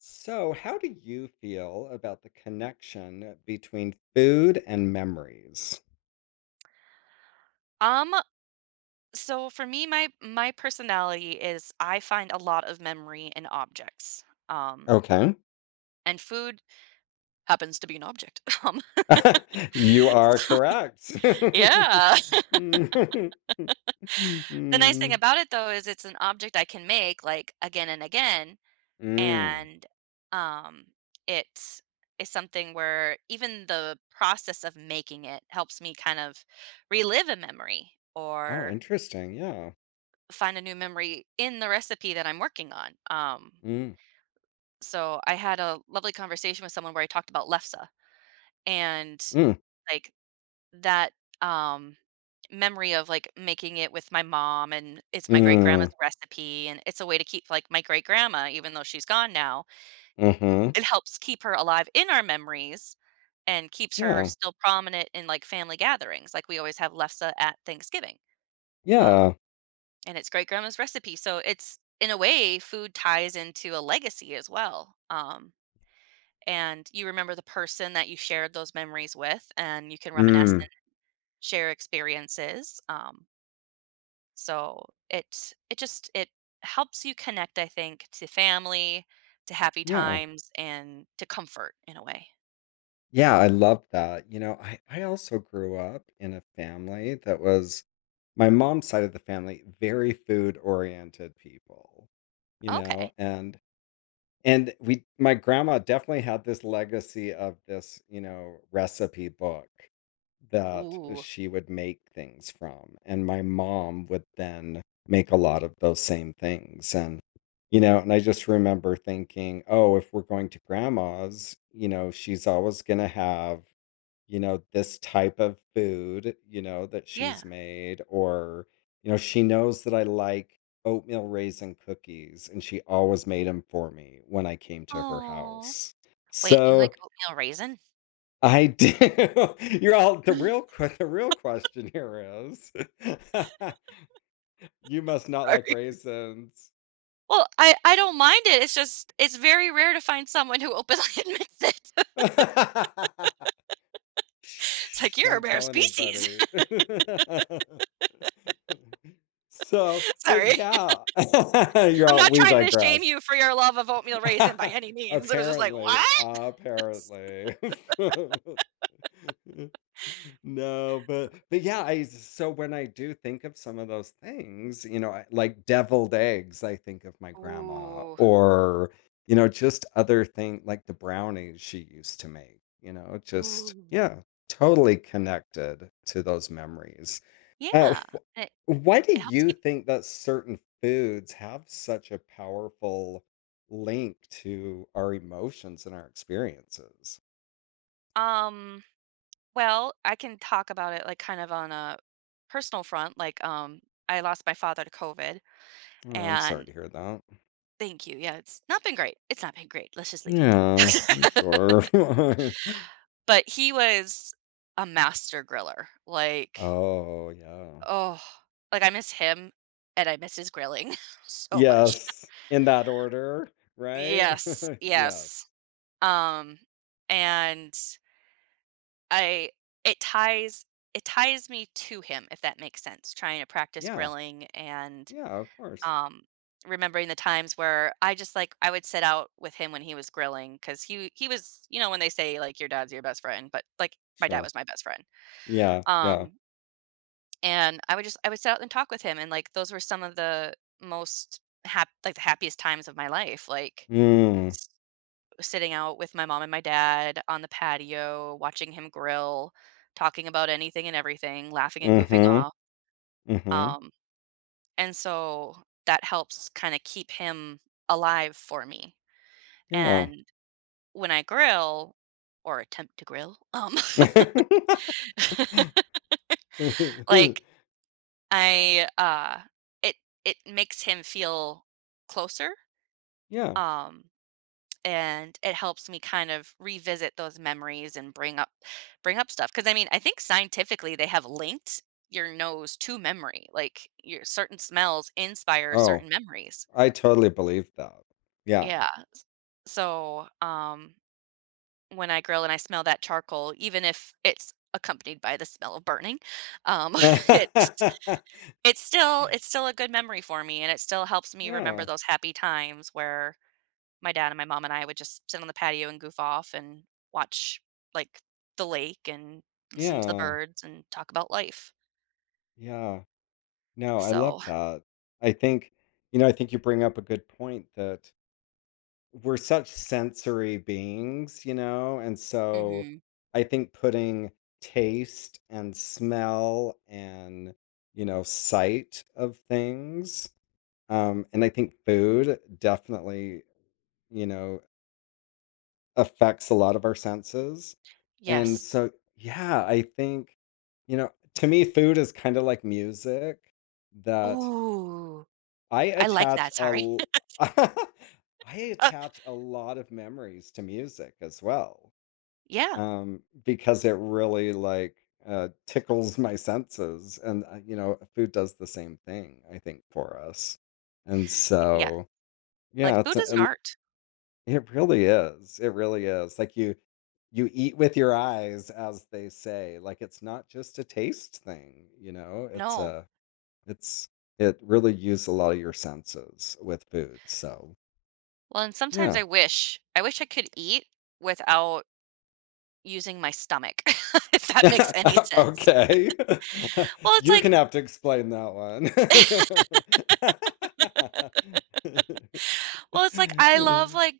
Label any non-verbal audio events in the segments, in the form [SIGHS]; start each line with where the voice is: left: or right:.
left: So, how do you feel about the connection between food and memories?
right: Um, so for me, my personality is I find a lot of memory in objects. Um,
left: Okay.
right: and food happens to be an object. [LAUGHS]
left: [LAUGHS] You are correct. [LAUGHS]
right: Yeah.
left: Mm.
right: [LAUGHS] The nice thing about it though is it's an object I can make like again and again,
left: Mm.
right: and um, it is something where even the process of making it helps me kind of relive a memory
left: Oh,
right: or
left: interesting. Yeah.
right: find a new memory in the recipe that I'm working on. Um,
left: Mm.
right: So I had a lovely conversation with someone where I talked about lefse and
left: Mm.
right: like that um memory of like making it with my mom, and it's my great
left: Mm.
right: grandma's recipe, and it's a way to keep like my great grandma even though she's gone now.
left: Mm-hmm.
right: It helps keep her alive in our memories and keeps her
left: Yeah.
right: still prominent in like family gatherings. Like, we always have lefse at Thanksgiving, um,
left: Yeah.
right: and it's great grandma's recipe, so it's in a way food ties into a legacy as well. And you remember the person that you shared those memories with, and you can reminisce
left: Mm.
right: and share experiences. So it it just it helps you connect, I think, to family, to happy
left: Yeah.
right: times, and to comfort in a way.
left: Yeah, I love that. You know, I also grew up in a family that was my mom's side of the family, very food-oriented people, you
right: Okay.
left: know, and we my grandma definitely had this legacy of this, you know, recipe book that
right: Ooh.
left: she would make things from, and my mom would then make a lot of those same things, and, you know, and I just remember thinking, "Oh, if we're going to grandma's, you know, she's always gonna have" you know, this type of food, you know, that
right: Yeah.
left: she's made, or, you know, she knows that I like oatmeal raisin cookies and she always made them for me when I came to her
right: Oh,
left: house.
right: wait, you like
left: So
right: oatmeal raisin? [GASPS]
left: I do. [LAUGHS] You're all the
right: [LAUGHS]
left: the real question here is [LAUGHS] you must not like
right: Sorry.
left: raisins.
right: Well, I don't mind it. It's just it's very rare to find someone who openly [LAUGHS] admits it. [LAUGHS]
left: [LAUGHS]
right: It's like
left: Shh,
right: you're a
left: don't
right: rare
left: tell
right: species.
left: anybody. [LAUGHS] So,
right: [LAUGHS]
left: but
right: Sorry.
left: yeah, [LAUGHS] you're
right: I'm
left: all,
right: not
left: we
right: trying to shame
left: digress.
right: you for your love of oatmeal
left: [LAUGHS]
right: raisin by any means. It was just like,
left: Apparently,
right: "What?" [LAUGHS]
left: apparently. [LAUGHS] [LAUGHS] No,
right: So
left: but yeah, I so when I do think of some of those things, you know, I, like deviled eggs, I think of my grandma,
right: ooh,
left: or you know, just other thing like the brownies she used to make. You know, just
right: ooh.
left: yeah, totally connected to those memories. Uh,
right: Yeah,
left: wh-
right: it
left: why do
right: it helps
left: you
right: keep
left: think that certain foods have such a powerful link to our emotions and our experiences?
right: um, well, I can talk about it, like, kind of on a personal front, like, I lost my father to COVID,
left: Oh, I'm
right: and
left: sorry to hear that.
right: thank you, yeah, it's not been great. It's not been great, let's just leave it at
left: Yeah, I'm
right: that. [LAUGHS]
left: sure. [LAUGHS]
right: But he was a master griller, like,
left: Oh, yeah.
right: oh, like, I miss him, and I miss his grilling [LAUGHS] so much.
left: Yes, in that order, right?
right: Yes,
left: [LAUGHS] Yes.
right: yes. Um, and I it ties It ties me to him, if that makes sense, trying to practice
left: Yeah.
right: grilling and,
left: Yeah, of course.
right: um, remembering the times where I just, like, I would sit out with him when he was grilling, because he was, you know, when they say, like, "Your dad's your best friend," but, like, my dad
left: Sure.
right: was my best friend.
left: Yeah, yeah.
right: Um, and I would just I would sit out and talk with him, and, like, those were some of the most hap like, the happiest times of my life, like
left: Mm.
right: sitting out with my mom and my dad on the patio, watching him grill, talking about anything and everything, laughing and goofing
left: Mhm.
right: off.
left: Mhm.
right: Um, and so that helps kind of keep him alive for me.
left: Yeah.
right: And when I grill or attempt to grill, [LAUGHS]
left: [LAUGHS]
right: like I it it makes him feel closer.
left: Yeah.
right: Um and it helps me kind of revisit those memories and bring up stuff, because I mean I think scientifically they have linked your nose to memory, like your certain smells inspire
left: Oh,
right: certain memories.
left: I totally believe that. Yeah.
right: Yeah. So when I grill and I smell that charcoal, even if it's accompanied by the smell of burning, um [LAUGHS] it's
left: [LAUGHS]
right: it's still a good memory for me, and it still helps me remember
left: Yeah.
right: those happy times where my dad and my mom and I would just sit on the patio and goof off and watch, like, the lake and listen to the
left: Yeah.
right: birds and talk about life.
left: Yeah. No, I love
right: So
left: that. I think you know, I think you bring up a good point that we're such sensory beings, you know? And so
right: mhm.
left: I think putting taste and smell and, you know, sight of things, and I think food definitely, you know, affects a lot of our senses. And
right: Yes.
left: so, yeah, I think, you know, to me, food is kind of like music that
right: Ooh,
left: I
right: I like
left: attach
right: that,
left: a
right: sorry.
left: l
right: [LAUGHS]
left: [LAUGHS] I
right: Uh,
left: attach a lot of memories to music as well,
right: Yeah,
left: because it really, like, tickles my senses, and, you know, food does the same thing, I think, for us, and
right: yeah,
left: so,
right: like,
left: yeah, it's
right: food
left: a
right: is an
left: l
right: art.
left: it really is, like, you eat with your eyes, as they say, like, it's not just a taste thing, you know,
right: No.
left: it's it really used a lot of your senses with food, so
right: Well, and sometimes
left: yeah.
right: I wish I wish I could eat without using my stomach, [LAUGHS] if that makes any
left: [LAUGHS]
right: sense.
left: Okay.
right: Well,
left: [LAUGHS]
right: it's
left: You're
right: like
left: gonna have to explain that one. [LAUGHS]
right: Well, it's like I love, like,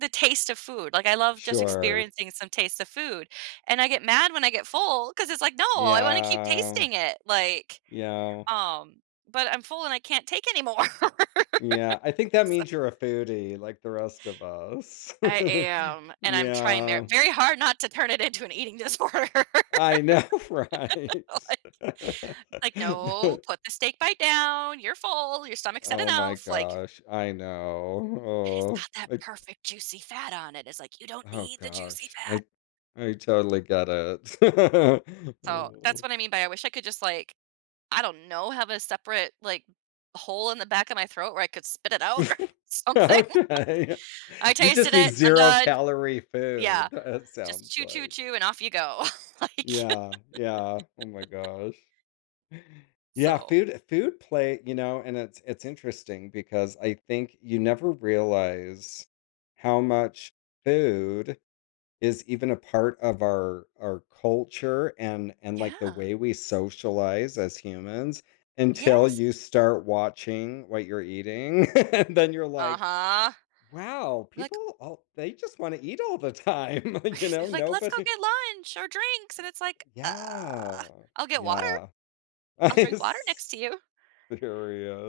right: the taste of food, like, I love just
left: Sure.
right: experiencing some taste of food, and I get mad when I get full because it's like, "No, I wanna keep
left: Yeah.
right: tasting it," like,
left: Yeah.
right: but I'm full and I can't take anymore. [LAUGHS]
left: Yeah. I think that
right: So
left: means you're a foodie like the rest of us.
right: I
left: [LAUGHS]
right: am, and I'm trying
left: Yeah.
right: very hard not to turn it into an eating disorder. [LAUGHS]
left: I know, [LAUGHS] right?
right: Like like, "No,
left: [LAUGHS]
right: put the steak bite down, you're full, your stomach's had
left: Oh my
right: enough," like,
left: gosh, I know.
right: "But it's
left: Oh,
right: got that
left: I,
right: perfect juicy fat on it." It's like, "You don't
left: oh
right: need the juicy
left: gosh,
right: fat."
left: I totally get it. [LAUGHS]
right: So, that's
left: Oh.
right: what I mean by I wish I could just, like, I don't know, have a separate, like, hole in the back of my throat where I could spit it out [LAUGHS] or
left: [LAUGHS]
right: something.
left: Okay,
right: I
left: you just
right: tasted
left: need
right: it, I'm
left: zero
right: done.
left: calorie
right: Yeah,
left: food. It
right: just
left: sounds
right: chew, chew,
left: like.
right: chew, and off you go. [LAUGHS] Like,
left: Yeah, yeah. Oh my gosh.
right: [LAUGHS]
left: Yeah,
right: so
left: food play. You know, and it's interesting because I think you never realize how much food is even a part of our culture and like the
right: yeah.
left: way we socialize as humans until
right: Yes.
left: you start watching what you're eating [LAUGHS] and then you're like
right: Uh-huh.
left: wow,
right: Like,
left: people, all they just want to eat all the time. [LAUGHS] You
right: [LAUGHS]
left: know
right: it's like, "Let's go
left: nobody.
right: get lunch or drinks," and it's like,
left: Yeah,
right: I'll get water.
left: yeah. [LAUGHS] I'm
right: I'll drink water next to you.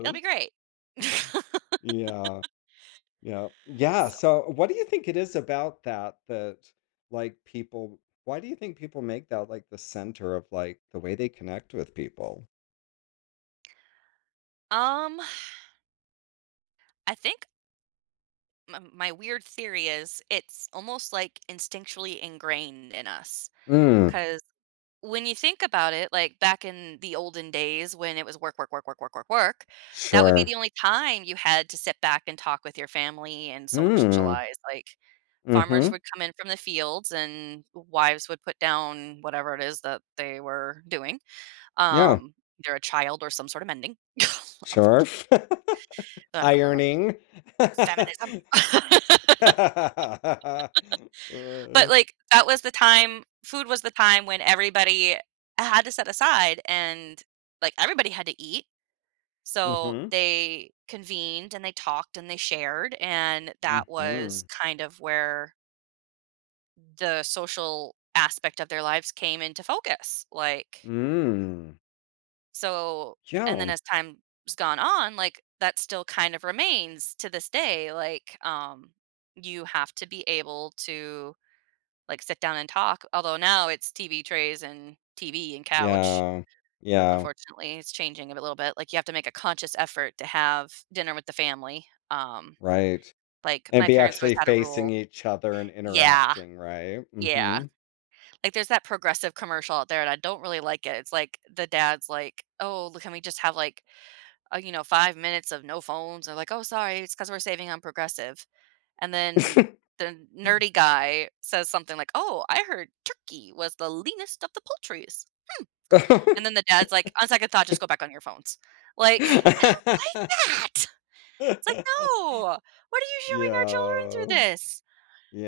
right: It'll be great." [LAUGHS]
left: Yeah. Yeah. Yeah,
right: So,
left: so what do you think it is about that, like, people why do you think people make that, like, the center of, like, the way they connect with people?
right: um, I think m my weird theory is it's almost, like, instinctually ingrained in us
left: "Mm,
right: because when you think about it, like back in the olden days when it was work, work, work, work, work, work, work, that would be
left: sure.
right: the only time you had to sit back and talk with your family and
left: Mm,
right: socialize. Like farmers
left: mhm.
right: would come in from the fields and wives would put down whatever it is that they were doing.
left: Yeah,
right: Um, Either a child or some sort of mending, [LAUGHS]
left: sure."
right: unfortunately.
left: [LAUGHS]
right: Uh,
left: Ironing. [LAUGHS]
right: Feminism. [LAUGHS]
left: Uh,
right: But like that was the time, food was the time when everybody had to set aside, and like everybody had to eat. So
left: mhm,
right: they convened and they talked and they shared. And that was
left: mhm.
right: kind of where the social aspect of their lives came into focus.
left: Mm.
right: So, and then
left: Yeah.
right: as time's gone on, like that still kind of remains to this day. Like, you have to be able to like sit down and talk. Although now it's TV trays and TV and couch.
left: Yeah. Yeah,
right: Unfortunately, it's changing a little bit. Like you have to make a conscious effort to have dinner with the family.
left: right.
right: Like,
left: And
right: my
left: be
right: parents always
left: actually
right: had a
left: facing
right: rule.
left: each other and
right: Yeah,
left: interacting, right?
right: yeah.
left: Mhm.
right: Like, there's that Progressive commercial out there, and I don't really like it. It's like the dad's like, "Oh, l can we just have, like, you know, 5 minutes of no phones?" They're like, "Oh, sorry, it's because 'cause we're saving on Progressive." And then the nerdy guy says something like, "Oh, I heard turkey was the leanest of the poultries." And then the
left: [LAUGHS]
right: dad's like, "On second thought, just go back on your phones." Like, I don't like that. [LAUGHS] It's like, "No, what are you showing our children through
left: Yeah.
right: this?"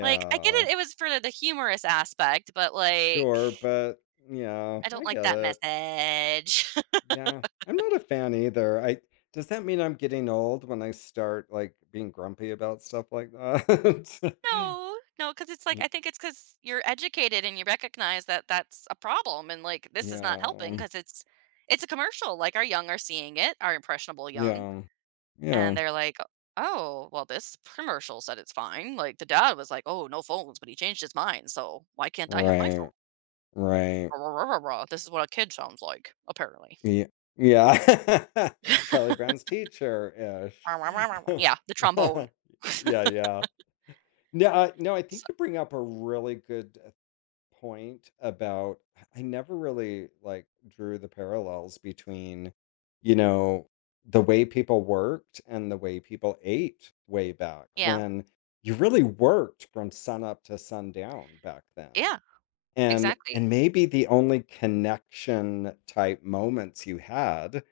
right: Like, I get it, it was for the humorous aspect, but, like,
left: Sure, but yeah,
right: I don't
left: I
right: like
left: get
right: that
left: it.
right: message. [LAUGHS]
left: Yeah. I'm not a fan either. I Does that mean I'm getting old when I start like being grumpy about stuff like that? [LAUGHS]
right: No, no, because it's like
left: Y-
right: I think it's because 'cause you're educated and you recognize that that's a problem and, like, this is not helping
left: Yeah.
right: because it's a commercial, like, our young are seeing it, our impressionable young,
left: Yeah.
right: and
left: Yeah.
right: they're like, "Oh, well, this commercial said it's fine." Like, the dad was like, "Oh, no phones, but he changed his mind, so why can't I have my phone?
left: Right.
right: [LAUGHS]
left: Right.
right: Rah, rah, rah, rah, rah. This is what a kid sounds like, apparently."
left: Yeah, yeah. [LAUGHS] Charlie
right: [LAUGHS]
left: Brown's teacher-ish. [LAUGHS]
right: Yeah, the trombone.
left: Yeah,
right: [LAUGHS]
left: yeah. No, no, I think you bring up a really good, point about I never really, like, drew the parallels between, you know, the way people worked and the way people ate way back
right: Yeah.
left: when you really worked from sun up to sundown back then.
right: Yeah, exactly.
left: And maybe the only connection type moments you had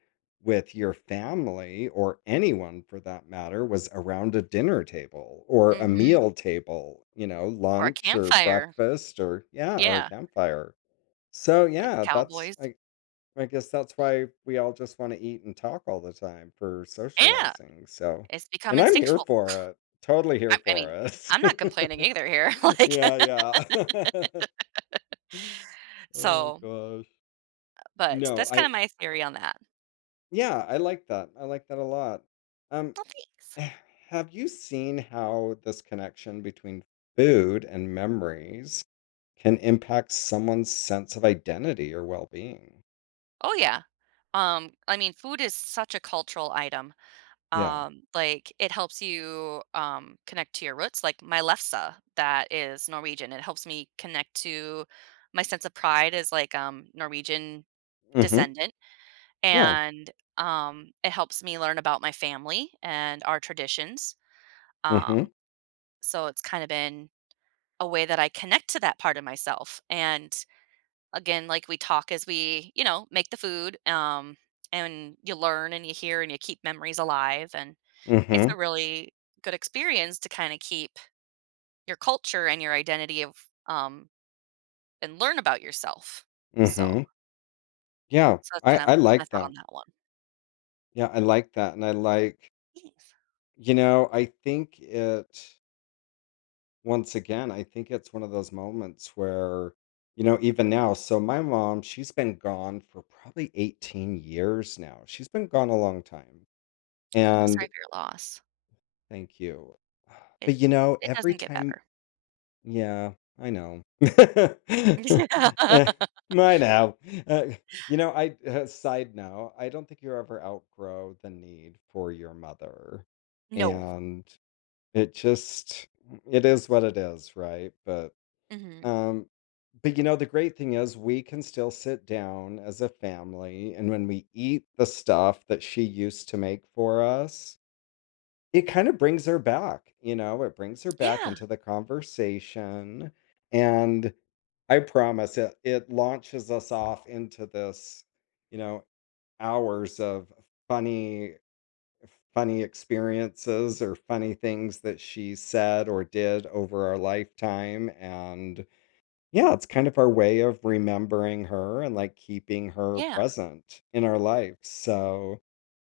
left: with your family or anyone for that matter was around a dinner table or a
right: Mhm.
left: meal table, you know,
right: Or a
left: lunch or
right: campfire.
left: breakfast or yeah, or a
right: Yeah,
left: campfire. So
right: like
left: yeah,
right: the
left: that's
right: cowboys.
left: I guess that's why we all just want to eat and talk all the time for
right: Yeah,
left: socializing. So,
right: it's become
left: and I'm here
right: instinctual.
left: for it. Totally here
right: I
left: for
right: mean, I'm not complaining
left: it.
right: either here, [LAUGHS]
left: [LAUGHS]
right: like,
left: Yeah, yeah. [LAUGHS] Oh
right: so
left: gosh.
right: but
left: No,
right: that's kinda
left: I
right: my theory on that.
left: Yeah, I like that. I like that a lot. Um,
right: Oh, thanks.
left: [SIGHS] have you seen how this connection between food and memories can impact someone's sense of identity or well-being?
right: Oh, yeah. I mean, food is such a cultural item.
left: Yeah.
right: Like, it helps you, connect to your roots, like my lefse that is Norwegian. It helps me connect to my sense of pride as, like, Norwegian
left: Mm-hmm.
right: descendant,
left: Yeah.
right: and it helps me learn about my family and our traditions. Um,
left: Hmm.
right: so it's kind of been a way that I connect to that part of myself. And again, like we talk as we, you know, make the food, and you learn and you hear and you keep memories alive. And it's a
left: Hmm.
right: really good experience to kind of keep your culture and your identity of um, and learn about yourself. So,
left: Hmm. Yeah.
right: so that's
left: I,
right: kind of
left: I
right: my
left: like
right: thought
left: that.
right: on that one.
left: Yeah, I like that. And I like,
right: Yes.
left: you know, I think it once again, I think it's one of those moments where, you know, even now, so my mom, she's been gone for probably 18 years now. She's been gone a long time.
right: Mm, I'm sorry
left: And
right: for your loss.
left: thank you.
right: It
left: But you know,
right: it
left: every
right: doesn't get
left: time,
right: better.
left: yeah, I know.
right: Yeah.
left: [LAUGHS]
right: [LAUGHS]
left: Eh, I know. Uh, you know, I side note, I don't think you ever outgrow the need for your mother.
right: No.
left: And it just it is what it is, right?
right: Mhm.
left: Um, but you know, the great thing is we can still sit down as a family, and when we eat the stuff that she used to make for us, it kind of brings her back, you know, it brings her back
right: Yeah,
left: into the conversation. And I promise it launches us off into this, you know, hours of funny funny experiences or funny things that she said or did over our lifetime, and yeah, it's kind of our way of remembering her and like keeping her
right: yeah.
left: present in our life. So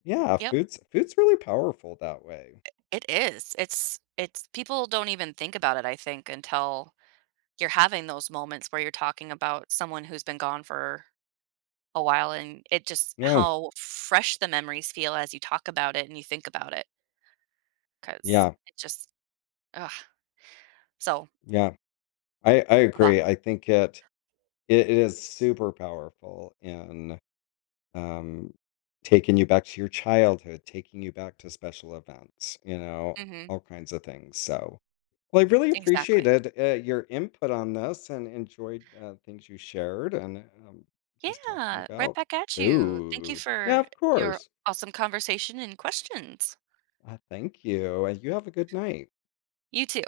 left: yeah,
right: Yep.
left: food's really powerful that way.
right: It is. It's people don't even think about it, I think, until you're having those moments where you're talking about someone who's been gone for a while, and it just
left: Yeah,
right: how fresh the memories feel as you talk about it and you think about it, because
left: yeah,
right: it just ugh. So,
left: yeah. I
right: about
left: agree. I think it it, it is super powerful in Um, taking you back to your childhood, taking you back to special events, you know,
right: mhm.
left: all kinds of things. So, well, I really
right: Exactly.
left: appreciated your input on this and enjoyed things you shared and um, just talking
right: Yeah, right
left: about
right: back at you. Thank you
left: food. Yeah,
right: for
left: of
right: your
left: course.
right: awesome conversation and questions.
left: Thank you. And you have a good night.
right: You too.